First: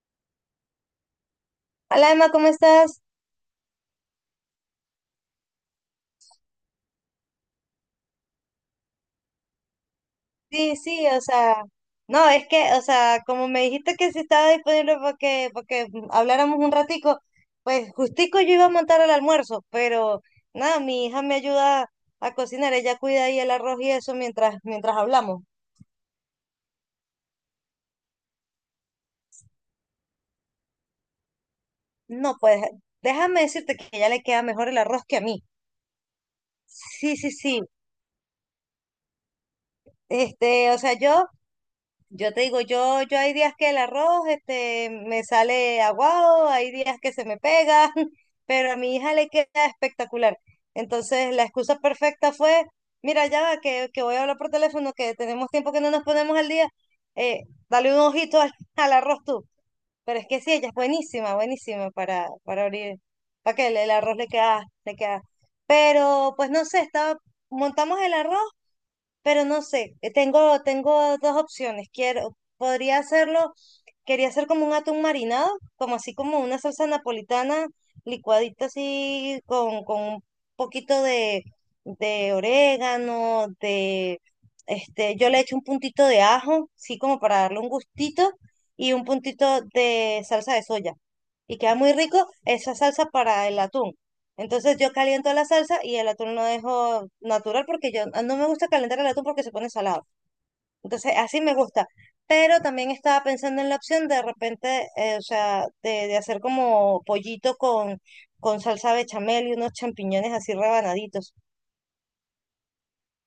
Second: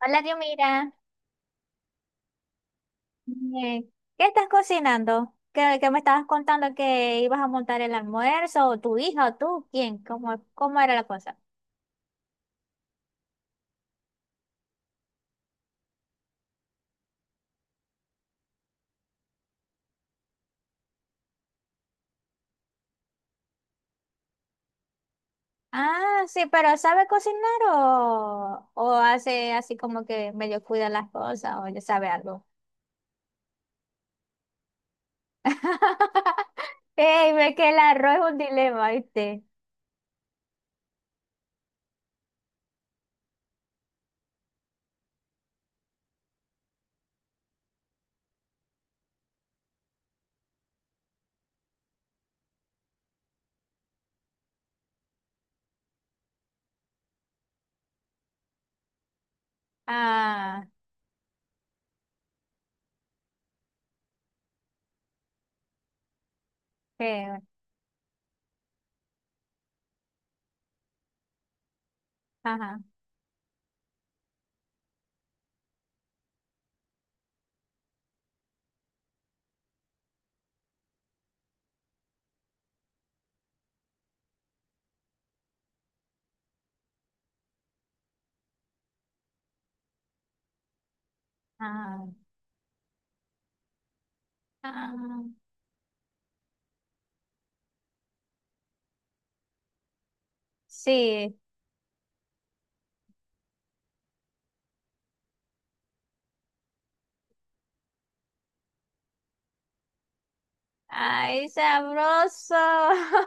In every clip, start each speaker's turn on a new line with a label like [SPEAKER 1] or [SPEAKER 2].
[SPEAKER 1] Hola, Diomira.
[SPEAKER 2] Hola Emma, ¿cómo estás?
[SPEAKER 1] Eh, ¿Qué estás cocinando? ¿Qué me estabas contando que ibas a montar el almuerzo? ¿O tu hija o tú? ¿Quién? ¿Cómo,
[SPEAKER 2] Sí,
[SPEAKER 1] cómo era la
[SPEAKER 2] sí, o
[SPEAKER 1] cosa?
[SPEAKER 2] sea, no, es que, o sea, como me dijiste que si estaba disponible porque habláramos un ratico, pues justico yo iba a montar el almuerzo, pero nada, mi hija me ayuda a cocinar, ella cuida ahí el arroz y eso mientras hablamos.
[SPEAKER 1] Ah, sí, pero ¿sabe cocinar o hace así como que medio cuida las cosas o ya sabe
[SPEAKER 2] No,
[SPEAKER 1] algo?
[SPEAKER 2] pues déjame decirte que ya le queda mejor el arroz que a mí. Sí, sí,
[SPEAKER 1] Ey, ve
[SPEAKER 2] sí.
[SPEAKER 1] que el arroz es un dilema, ¿viste?
[SPEAKER 2] O sea, yo te digo, yo hay días que el arroz este, me sale aguado, hay días que se me pega, pero a mi hija le queda espectacular. Entonces, la excusa perfecta fue, mira, ya va, que voy a hablar por teléfono, que tenemos tiempo que no nos ponemos al día, eh, dale un ojito al, al arroz tú. Pero es que sí,
[SPEAKER 1] Ah,
[SPEAKER 2] ella es buenísima, buenísima para abrir, para que el arroz le queda, le queda. Pero, pues no sé, estaba,
[SPEAKER 1] qué,
[SPEAKER 2] montamos el arroz pero no sé, tengo dos opciones. Quiero,
[SPEAKER 1] ajá,
[SPEAKER 2] podría hacerlo, quería hacer como un atún marinado, como así como una salsa napolitana licuadita así con un poquito de orégano, yo le echo un puntito de ajo, sí, como para darle un gustito, y un puntito de salsa de soya. Y queda muy
[SPEAKER 1] ah,
[SPEAKER 2] rico esa salsa para el atún. Entonces yo
[SPEAKER 1] ah,
[SPEAKER 2] caliento la salsa y el atún lo dejo natural porque no me gusta calentar el atún porque se pone salado. Entonces
[SPEAKER 1] sí.
[SPEAKER 2] así me gusta. Pero también estaba pensando en la opción de repente, o sea, de hacer como pollito con salsa bechamel y unos champiñones así rebanaditos.
[SPEAKER 1] Ay, sabroso.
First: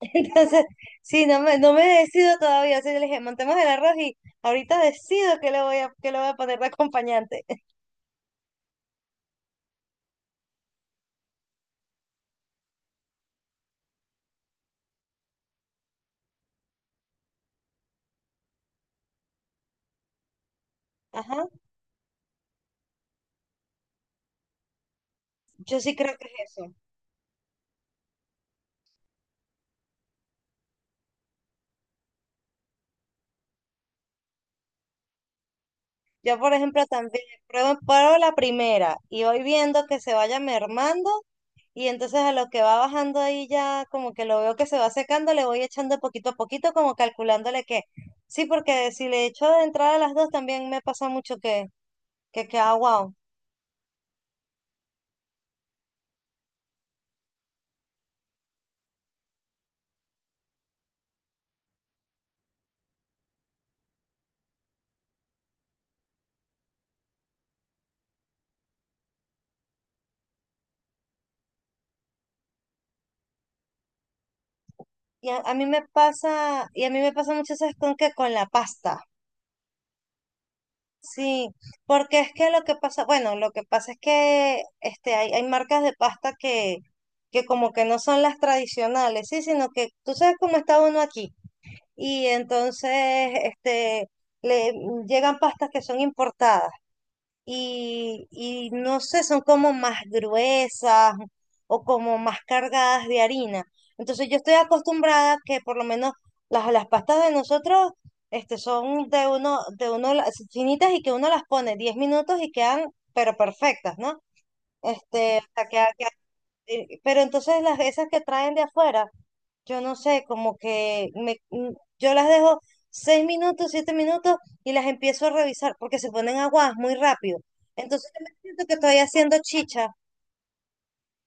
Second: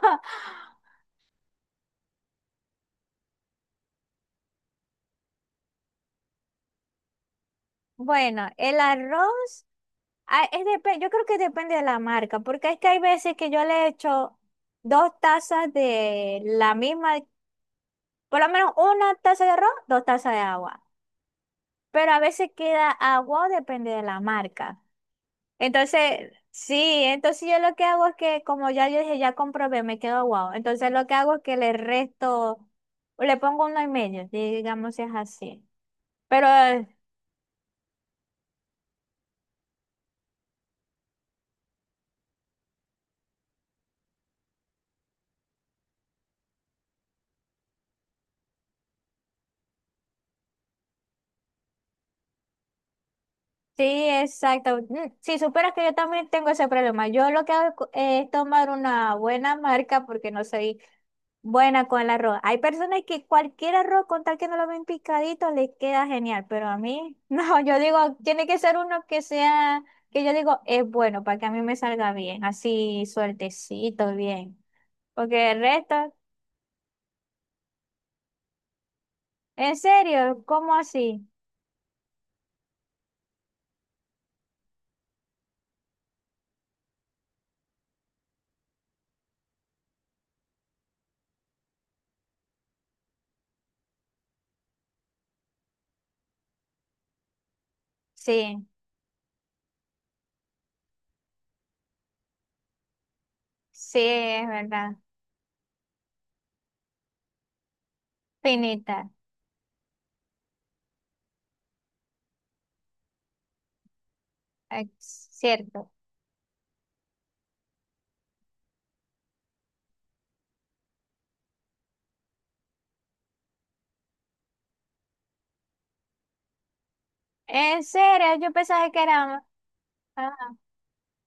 [SPEAKER 2] Entonces, sí, no me decido todavía. Así que le dije, montemos el arroz y ahorita decido qué le voy a poner de acompañante.
[SPEAKER 1] Bueno, el arroz, ah, es yo creo que depende de la marca, porque es que hay veces que yo le echo dos tazas de la misma, por lo menos una taza de arroz, dos tazas de agua,
[SPEAKER 2] Ajá,
[SPEAKER 1] pero a veces queda agua, depende de la marca.
[SPEAKER 2] yo sí creo que
[SPEAKER 1] Entonces,
[SPEAKER 2] es eso.
[SPEAKER 1] sí, entonces yo lo que hago es que, como ya yo dije, ya comprobé, me quedo agua. Entonces lo que hago es que le resto, le pongo uno y medio, digamos si es así.
[SPEAKER 2] Yo,
[SPEAKER 1] Pero
[SPEAKER 2] por ejemplo, también pruebo la primera y voy viendo que se vaya mermando y entonces a lo que va bajando ahí ya como que lo veo que se va secando, le voy echando poquito a poquito como calculándole que sí, porque si le echo de entrada a las dos también me pasa mucho que queda wow.
[SPEAKER 1] sí, exacto. Mm, si supieras que yo también tengo ese problema. Yo lo que hago es tomar una buena marca porque no soy buena con el arroz. Hay personas que cualquier arroz, con tal que no lo ven picadito, les queda genial, pero a mí no, yo digo, tiene que ser uno que sea, que yo digo, es bueno para que a mí me salga bien, así suertecito, bien.
[SPEAKER 2] Y a,
[SPEAKER 1] Porque
[SPEAKER 2] a
[SPEAKER 1] el
[SPEAKER 2] mí me
[SPEAKER 1] resto,
[SPEAKER 2] pasa y a mí me pasa mucho eso es con la pasta.
[SPEAKER 1] en serio, ¿cómo así?
[SPEAKER 2] Sí, porque es que lo que pasa, bueno, lo que pasa es que hay marcas de pasta que como que no son las tradicionales, sí, sino que tú sabes cómo está uno aquí. Y entonces, este, le llegan pastas que son importadas y,
[SPEAKER 1] Sí,
[SPEAKER 2] y no sé, son como más gruesas o como más cargadas de harina.
[SPEAKER 1] sí,
[SPEAKER 2] Entonces yo
[SPEAKER 1] es
[SPEAKER 2] estoy
[SPEAKER 1] verdad,
[SPEAKER 2] acostumbrada que por lo menos las pastas de nosotros son
[SPEAKER 1] finita,
[SPEAKER 2] de uno, las finitas y que uno las pone 10 minutos y quedan pero perfectas, ¿no?
[SPEAKER 1] es
[SPEAKER 2] Este, hasta
[SPEAKER 1] cierto.
[SPEAKER 2] pero entonces las esas que traen de afuera yo no sé, como que yo las dejo 6 minutos, 7 minutos y las empiezo a revisar porque se ponen aguadas muy rápido.
[SPEAKER 1] En
[SPEAKER 2] Entonces yo
[SPEAKER 1] serio,
[SPEAKER 2] me
[SPEAKER 1] yo
[SPEAKER 2] siento que
[SPEAKER 1] pensaba
[SPEAKER 2] estoy
[SPEAKER 1] que
[SPEAKER 2] haciendo
[SPEAKER 1] era...
[SPEAKER 2] chicha,
[SPEAKER 1] Ah,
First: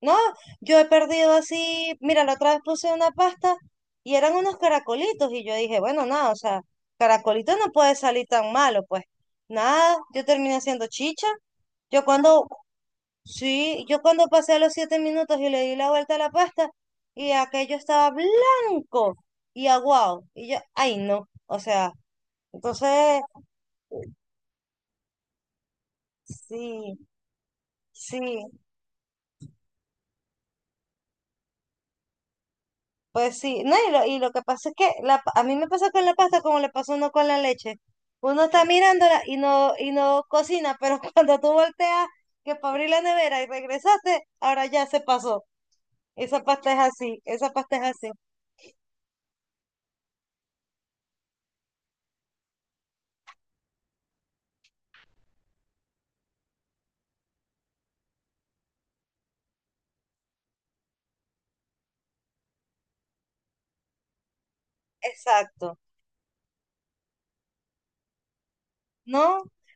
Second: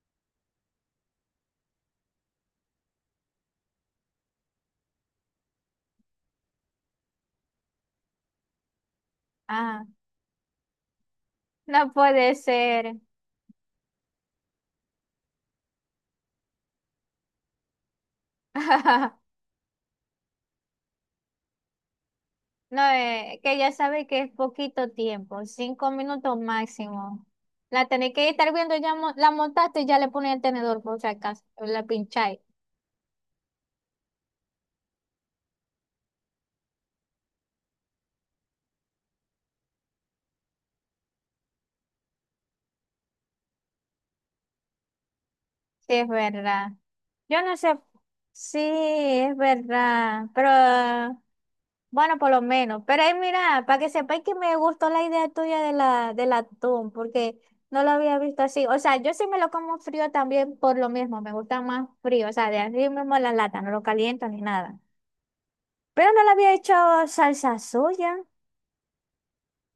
[SPEAKER 2] ¿no? Yo he perdido así, mira, la otra vez puse una pasta y eran unos caracolitos y yo dije, bueno, nada, o sea, caracolito no puede salir tan malo, pues
[SPEAKER 1] ah,
[SPEAKER 2] nada, yo terminé haciendo chicha.
[SPEAKER 1] no
[SPEAKER 2] Yo
[SPEAKER 1] puede
[SPEAKER 2] cuando,
[SPEAKER 1] ser.
[SPEAKER 2] Sí, yo cuando pasé los 7 minutos y le di la vuelta a la pasta y aquello estaba blanco y aguado. Y yo, ay no, o sea,
[SPEAKER 1] No,
[SPEAKER 2] entonces,
[SPEAKER 1] que ya sabe que es poquito tiempo, 5 minutos
[SPEAKER 2] sí,
[SPEAKER 1] máximo. La tenéis que
[SPEAKER 2] sí,
[SPEAKER 1] estar viendo, ya la montaste y ya le pones el tenedor por si acaso, la pincháis.
[SPEAKER 2] pues sí. No, y lo que pasa es que a mí me pasa con la pasta como le pasó a uno con la leche. Uno está mirándola y no cocina, pero cuando tú volteas que para abrir la nevera y regresaste, ahora ya se pasó.
[SPEAKER 1] Sí, es
[SPEAKER 2] Esa
[SPEAKER 1] verdad.
[SPEAKER 2] pasta es así,
[SPEAKER 1] Yo
[SPEAKER 2] esa
[SPEAKER 1] no
[SPEAKER 2] pasta
[SPEAKER 1] sé.
[SPEAKER 2] es así.
[SPEAKER 1] Sí, es verdad. Pero bueno, por lo menos. Pero ahí mira, para que sepáis que me gustó la idea tuya de la, del atún, porque no lo había visto así. O sea, yo sí me lo como frío también por lo mismo, me gusta más frío. O sea, de así mismo la lata, no lo caliento ni nada.
[SPEAKER 2] Exacto.
[SPEAKER 1] Pero no le había hecho salsa soya.
[SPEAKER 2] No,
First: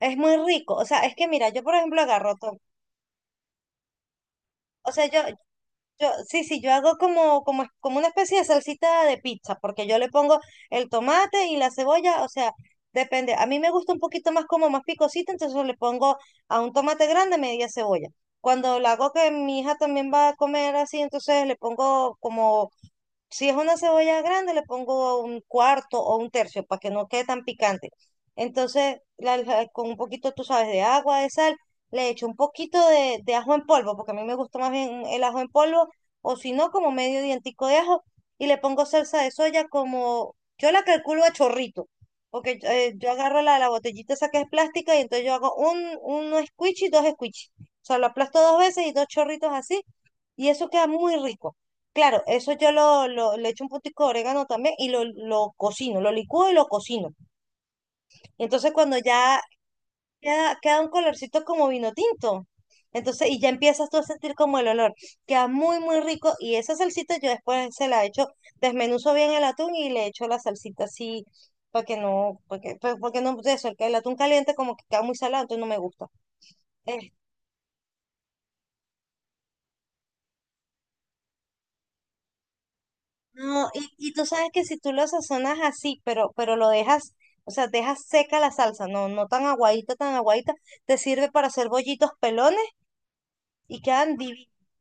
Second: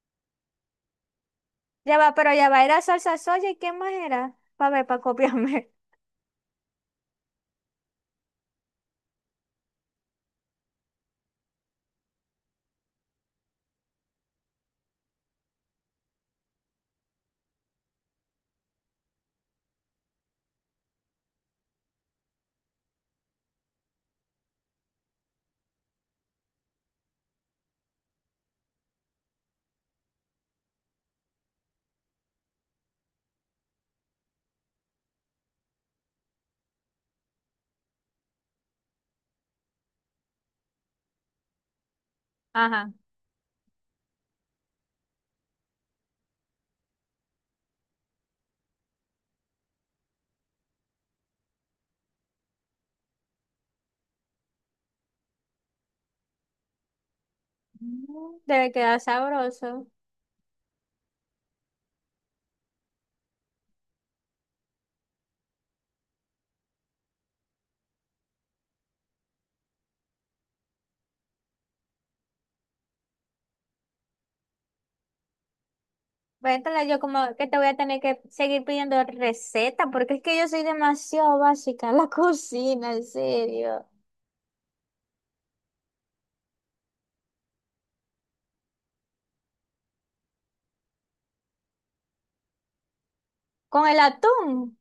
[SPEAKER 2] es muy rico. O sea, es que mira, yo por
[SPEAKER 1] Ya
[SPEAKER 2] ejemplo
[SPEAKER 1] va, pero
[SPEAKER 2] agarro
[SPEAKER 1] ya
[SPEAKER 2] todo.
[SPEAKER 1] va, era salsa soya y qué más era. Para ver,
[SPEAKER 2] O
[SPEAKER 1] para
[SPEAKER 2] sea,
[SPEAKER 1] copiarme.
[SPEAKER 2] sí, sí, yo hago como una especie de salsita de pizza, porque yo le pongo el tomate y la cebolla, o sea, depende. A mí me gusta un poquito más como más picosita, entonces yo le pongo a un tomate grande media cebolla. Cuando la hago que mi hija también va a comer así, entonces le pongo como si es una cebolla grande, le pongo un cuarto o un tercio para que no quede tan picante. Entonces, con un poquito, tú sabes, de agua, de sal, le echo un poquito de ajo en polvo, porque a mí me gusta más bien el ajo en polvo, o si no, como medio dientico de ajo, y le pongo salsa de soya como, yo la calculo a chorrito, porque
[SPEAKER 1] Ajá.
[SPEAKER 2] yo agarro la botellita esa que es plástica y entonces yo hago uno squishy y dos squishy. O sea, lo aplasto dos veces y dos chorritos así, y eso queda muy rico. Claro, eso yo le echo un puntico de orégano también y lo cocino, lo licúo y lo cocino.
[SPEAKER 1] Mm,
[SPEAKER 2] Y
[SPEAKER 1] debe
[SPEAKER 2] entonces cuando
[SPEAKER 1] quedar
[SPEAKER 2] ya
[SPEAKER 1] sabroso.
[SPEAKER 2] queda un colorcito como vino tinto, entonces y ya empiezas tú a sentir como el olor, queda muy, muy rico y esa salsita yo después se la echo, desmenuzo bien el atún y le echo la salsita así para que no, porque no, de eso, el que el atún caliente como que queda muy salado, entonces no me gusta.
[SPEAKER 1] Vétala, yo como que te voy a tener que seguir pidiendo receta, porque es que yo soy demasiado básica en la cocina, en
[SPEAKER 2] No,
[SPEAKER 1] serio.
[SPEAKER 2] y tú sabes que si tú lo sazonas así, pero lo dejas, o sea, dejas seca la salsa, no, no tan aguadita, tan aguadita, te sirve para hacer bollitos pelones y
[SPEAKER 1] Con el
[SPEAKER 2] quedan divinos.
[SPEAKER 1] atún,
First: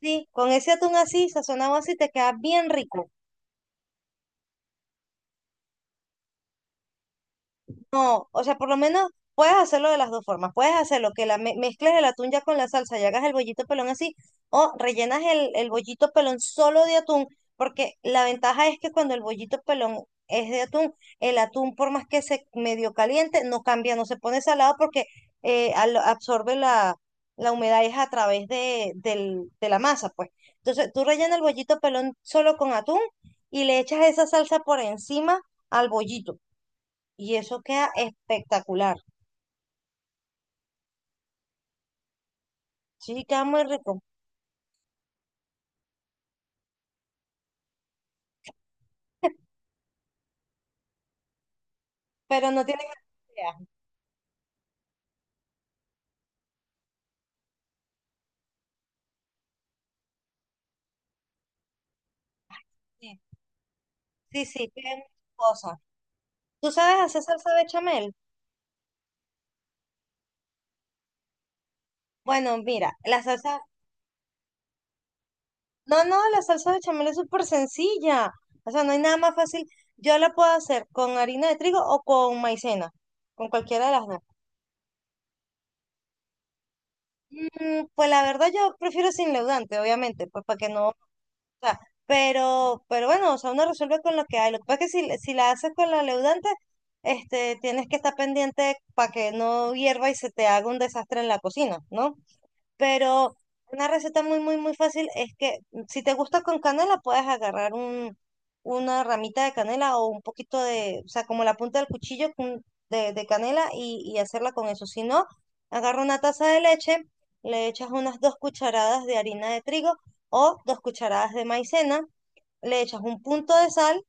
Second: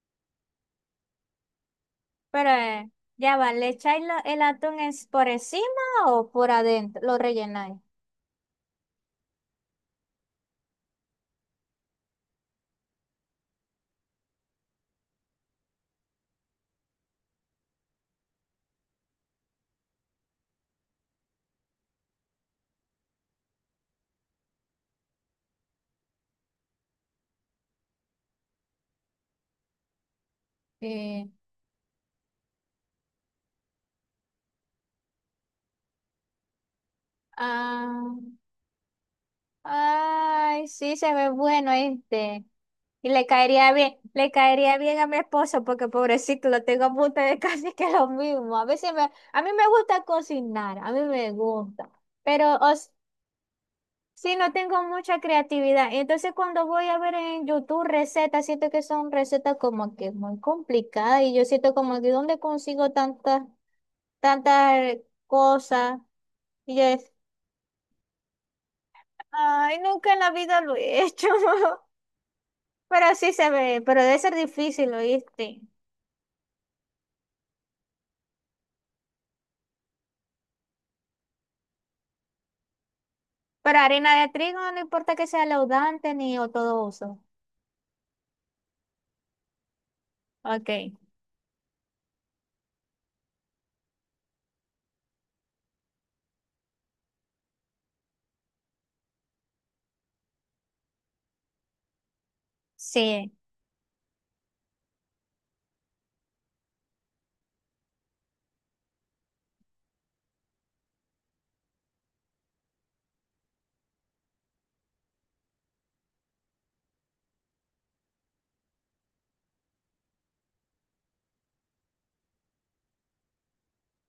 [SPEAKER 2] Sí, con ese atún así, sazonado así, te queda
[SPEAKER 1] pero
[SPEAKER 2] bien rico.
[SPEAKER 1] ya va, ¿le echáis el atún es por encima o por adentro? Lo rellenáis.
[SPEAKER 2] No, o sea, por lo menos puedes hacerlo de las dos formas. Puedes hacerlo que mezcles el atún ya con la salsa y hagas el bollito pelón así, o rellenas el bollito pelón solo de atún, porque la ventaja es que cuando el bollito pelón es de atún, el atún, por más que se medio caliente, no cambia, no se pone salado porque absorbe la humedad es a través de la masa, pues. Entonces, tú
[SPEAKER 1] Eh,
[SPEAKER 2] rellenas el bollito pelón solo con atún y le echas esa salsa por encima al bollito. Y eso queda
[SPEAKER 1] ah,
[SPEAKER 2] espectacular.
[SPEAKER 1] Ay, sí, se ve bueno este. Y
[SPEAKER 2] Sí, queda muy rico.
[SPEAKER 1] le caería bien a mi esposo porque pobrecito, lo tengo a punto de casi que lo mismo. A veces me, a mí me gusta cocinar, a mí me gusta,
[SPEAKER 2] Pero
[SPEAKER 1] pero
[SPEAKER 2] no tiene cantidad.
[SPEAKER 1] sí, no tengo mucha creatividad. Entonces cuando voy a ver en YouTube recetas, siento que son recetas como que muy complicadas y yo siento como que ¿dónde consigo
[SPEAKER 2] Sí,
[SPEAKER 1] tantas
[SPEAKER 2] sí, sí, queda
[SPEAKER 1] tantas
[SPEAKER 2] muchas cosas.
[SPEAKER 1] cosas?
[SPEAKER 2] ¿Tú
[SPEAKER 1] Y yo
[SPEAKER 2] sabes
[SPEAKER 1] es,
[SPEAKER 2] hacer salsa bechamel?
[SPEAKER 1] ay, nunca en la vida lo he hecho.
[SPEAKER 2] Bueno, mira,
[SPEAKER 1] Pero
[SPEAKER 2] la
[SPEAKER 1] sí se
[SPEAKER 2] salsa.
[SPEAKER 1] ve, pero debe ser difícil, ¿oíste?
[SPEAKER 2] No, no, la salsa bechamel es súper sencilla. O sea, no hay nada más fácil. Yo la puedo hacer con harina de trigo o con maicena. Con
[SPEAKER 1] Pero
[SPEAKER 2] cualquiera de las
[SPEAKER 1] harina
[SPEAKER 2] dos.
[SPEAKER 1] de trigo no importa que sea laudante ni o todo uso.
[SPEAKER 2] Pues la verdad, yo prefiero sin leudante, obviamente, pues para que
[SPEAKER 1] Ok,
[SPEAKER 2] no O sea, pero bueno, o sea, uno resuelve con lo que hay. Lo que pasa es que si la haces con la leudante, tienes que estar pendiente para que no hierva y se te haga un desastre en la cocina, ¿no?
[SPEAKER 1] sí.
[SPEAKER 2] Pero una receta muy, muy, muy fácil es que si te gusta con canela, puedes agarrar un, una ramita de canela o un poquito de, o sea, como la punta del cuchillo de canela y hacerla con eso. Si no, agarra una taza de leche, le echas unas 2 cucharadas de harina de trigo o 2 cucharadas de maicena, le echas un punto de sal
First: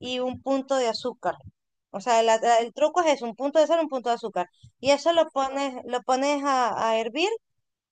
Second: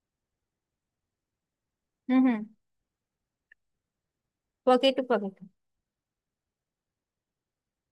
[SPEAKER 2] y un punto de azúcar. O sea,
[SPEAKER 1] Ujú,
[SPEAKER 2] el truco es eso, un punto de sal, un punto de azúcar. Y
[SPEAKER 1] poquito y
[SPEAKER 2] eso lo
[SPEAKER 1] poquito.
[SPEAKER 2] pones, lo pones a hervir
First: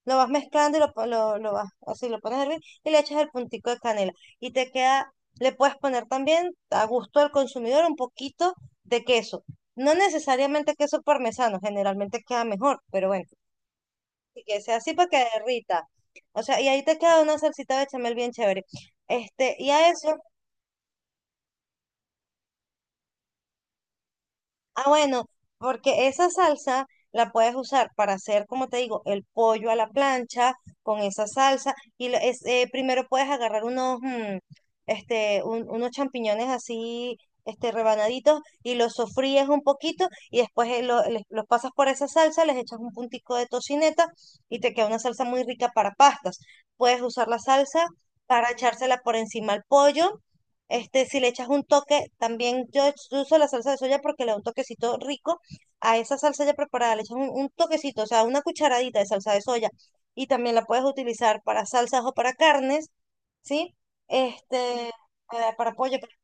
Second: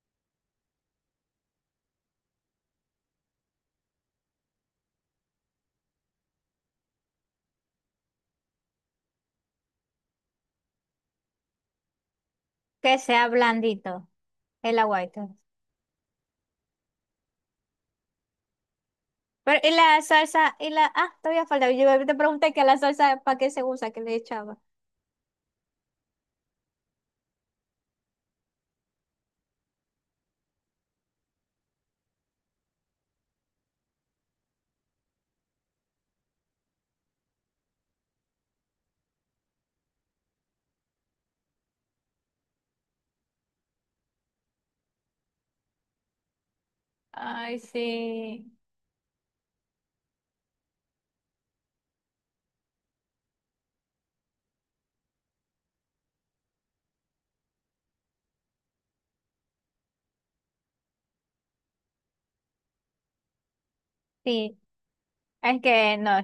[SPEAKER 2] lo vas mezclando y lo vas, así lo pones a hervir y le echas el puntico de canela. Y te queda, le puedes poner también a gusto al consumidor un poquito de queso. No necesariamente queso parmesano, generalmente queda mejor,
[SPEAKER 1] Que
[SPEAKER 2] pero bueno,
[SPEAKER 1] sea blandito
[SPEAKER 2] y que sea
[SPEAKER 1] el
[SPEAKER 2] así para que
[SPEAKER 1] aguacate.
[SPEAKER 2] derrita. O sea, y ahí te queda una salsita bechamel bien chévere. Este,
[SPEAKER 1] Pero,
[SPEAKER 2] y
[SPEAKER 1] y
[SPEAKER 2] a
[SPEAKER 1] la
[SPEAKER 2] eso
[SPEAKER 1] salsa, y la, ah, todavía falta. Yo te pregunté que la salsa, ¿para qué se usa? ¿Qué le echaba?
[SPEAKER 2] Bueno, porque esa salsa la puedes usar para hacer, como te digo, el pollo a la plancha con esa salsa. Y primero puedes agarrar unos champiñones así, rebanaditos y los sofríes un poquito y después los pasas por esa salsa, les echas un puntico de tocineta y te queda una salsa muy rica para pastas. Puedes usar la
[SPEAKER 1] Ay,
[SPEAKER 2] salsa para
[SPEAKER 1] sí.
[SPEAKER 2] echársela por encima al pollo este, si le echas un toque, también yo uso la salsa de soya porque le da un toquecito rico a esa salsa ya preparada, le echas un toquecito, o sea, una cucharadita de salsa de soya y también la puedes utilizar para salsas o para carnes, ¿sí?
[SPEAKER 1] Sí,
[SPEAKER 2] Este, para,
[SPEAKER 1] es
[SPEAKER 2] para
[SPEAKER 1] que
[SPEAKER 2] pollo, para
[SPEAKER 1] no,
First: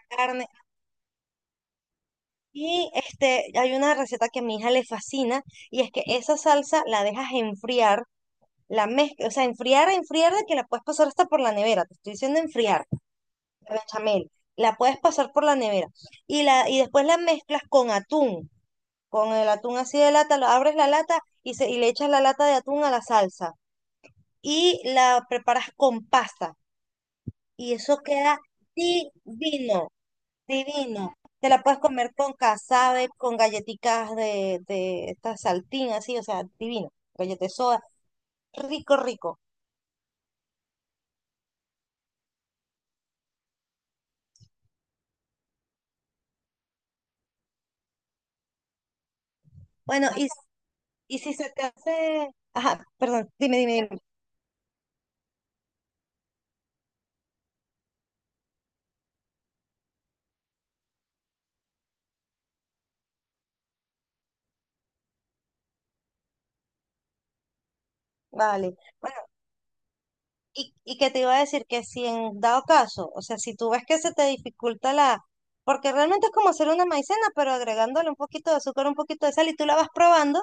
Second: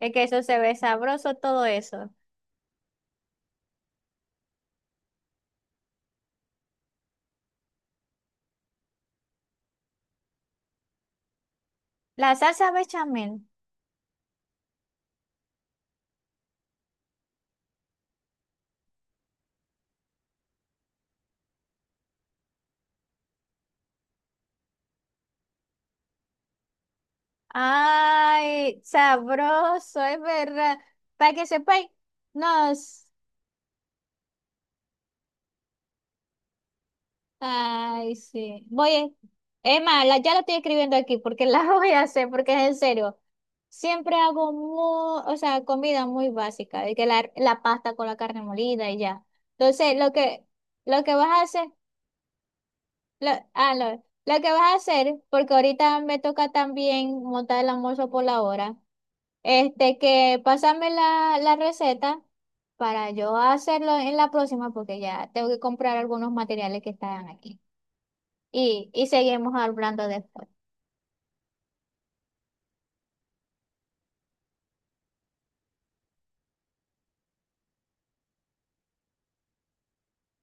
[SPEAKER 1] es que eso
[SPEAKER 2] carne.
[SPEAKER 1] se ve sabroso, todo eso.
[SPEAKER 2] Y hay una receta que a mi hija le fascina y es que esa salsa la dejas enfriar, la mezclas, o sea, enfriar, enfriar de que la puedes pasar hasta por la nevera, te estoy
[SPEAKER 1] La
[SPEAKER 2] diciendo
[SPEAKER 1] salsa
[SPEAKER 2] enfriar.
[SPEAKER 1] bechamel.
[SPEAKER 2] Bechamel, la puedes pasar por la nevera y después la mezclas con atún, con el atún así de lata, abres la lata y le echas la lata de atún a la salsa y la preparas con pasta y eso queda
[SPEAKER 1] Ay,
[SPEAKER 2] divino,
[SPEAKER 1] sabroso, es verdad.
[SPEAKER 2] divino.
[SPEAKER 1] Para que
[SPEAKER 2] Te la puedes
[SPEAKER 1] sepáis,
[SPEAKER 2] comer con
[SPEAKER 1] nos.
[SPEAKER 2] casabe, con galletitas de esta saltín así, o sea, divino, galleta de soda,
[SPEAKER 1] Ay, sí.
[SPEAKER 2] rico,
[SPEAKER 1] Voy.
[SPEAKER 2] rico.
[SPEAKER 1] Es más, ya la estoy escribiendo aquí porque la voy a hacer, porque es en serio. Siempre hago muy, o sea, comida muy básica, de que la pasta con la carne molida y ya. Entonces,
[SPEAKER 2] Bueno, y,
[SPEAKER 1] lo que
[SPEAKER 2] y
[SPEAKER 1] vas
[SPEAKER 2] si
[SPEAKER 1] a
[SPEAKER 2] se te
[SPEAKER 1] hacer,
[SPEAKER 2] hace... Ajá, perdón,
[SPEAKER 1] lo,
[SPEAKER 2] dime, dime,
[SPEAKER 1] ah,
[SPEAKER 2] dime.
[SPEAKER 1] lo que vas a hacer, porque ahorita me toca también montar el almuerzo por la hora, este, que pásame la, la receta. Para yo hacerlo en la próxima porque ya tengo que comprar algunos materiales que están aquí.
[SPEAKER 2] Vale.
[SPEAKER 1] Y seguimos hablando después.
[SPEAKER 2] Y que te iba a decir que si en dado caso, o sea, si tú ves que se te dificulta la, porque realmente es como hacer una maicena, pero agregándole un poquito de azúcar, un poquito de sal y tú la vas probando,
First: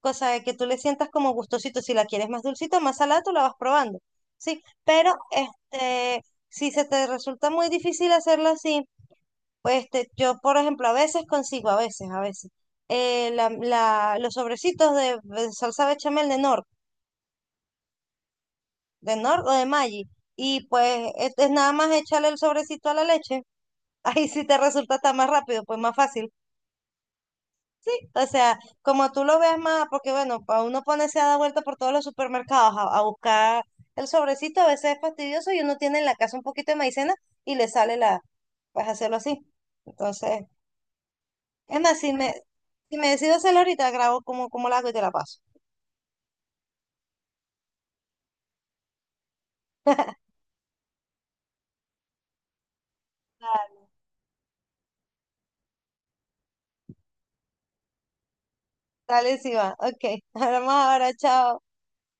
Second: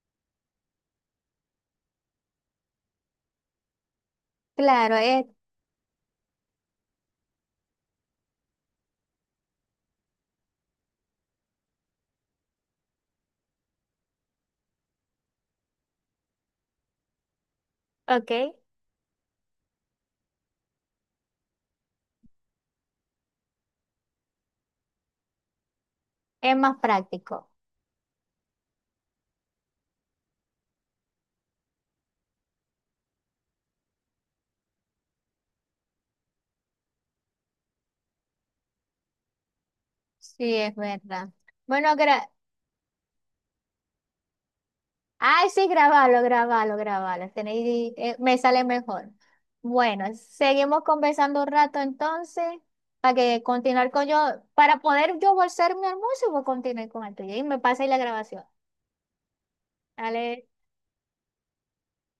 [SPEAKER 2] cosa de que tú le sientas como gustosito, si la quieres más dulcita, más salada, tú la vas probando, ¿sí?
[SPEAKER 1] Claro,
[SPEAKER 2] Pero
[SPEAKER 1] es,
[SPEAKER 2] si se te resulta muy difícil hacerlo así, pues yo, por ejemplo, a veces consigo, los sobrecitos de salsa bechamel de Nor
[SPEAKER 1] ok,
[SPEAKER 2] de Nord o de Maggi. Y pues es, nada más echarle el sobrecito a la leche. Ahí sí te resulta hasta más rápido, pues más fácil.
[SPEAKER 1] es más práctico.
[SPEAKER 2] Sí, o sea, como tú lo veas más, porque bueno, para uno ponerse a dar vuelta por todos los supermercados a buscar el sobrecito, a veces es fastidioso y uno tiene en la casa un poquito de maicena y le sale la, pues hacerlo así. Entonces,
[SPEAKER 1] Sí, es verdad.
[SPEAKER 2] es
[SPEAKER 1] Bueno,
[SPEAKER 2] más, si me, si me decido hacerlo ahorita, grabo como la hago y te la paso.
[SPEAKER 1] ay, sí, grabalo, grabalo, grabalo. Tenéis, me sale mejor. Bueno, seguimos conversando un rato entonces para que
[SPEAKER 2] Dale,
[SPEAKER 1] continuar con yo, para poder yo bolsar mi almuerzo, voy a continuar con el tuyo y me pasa ahí la grabación.
[SPEAKER 2] dale, sí va. Ok,
[SPEAKER 1] Dale.
[SPEAKER 2] hablamos ahora, chao.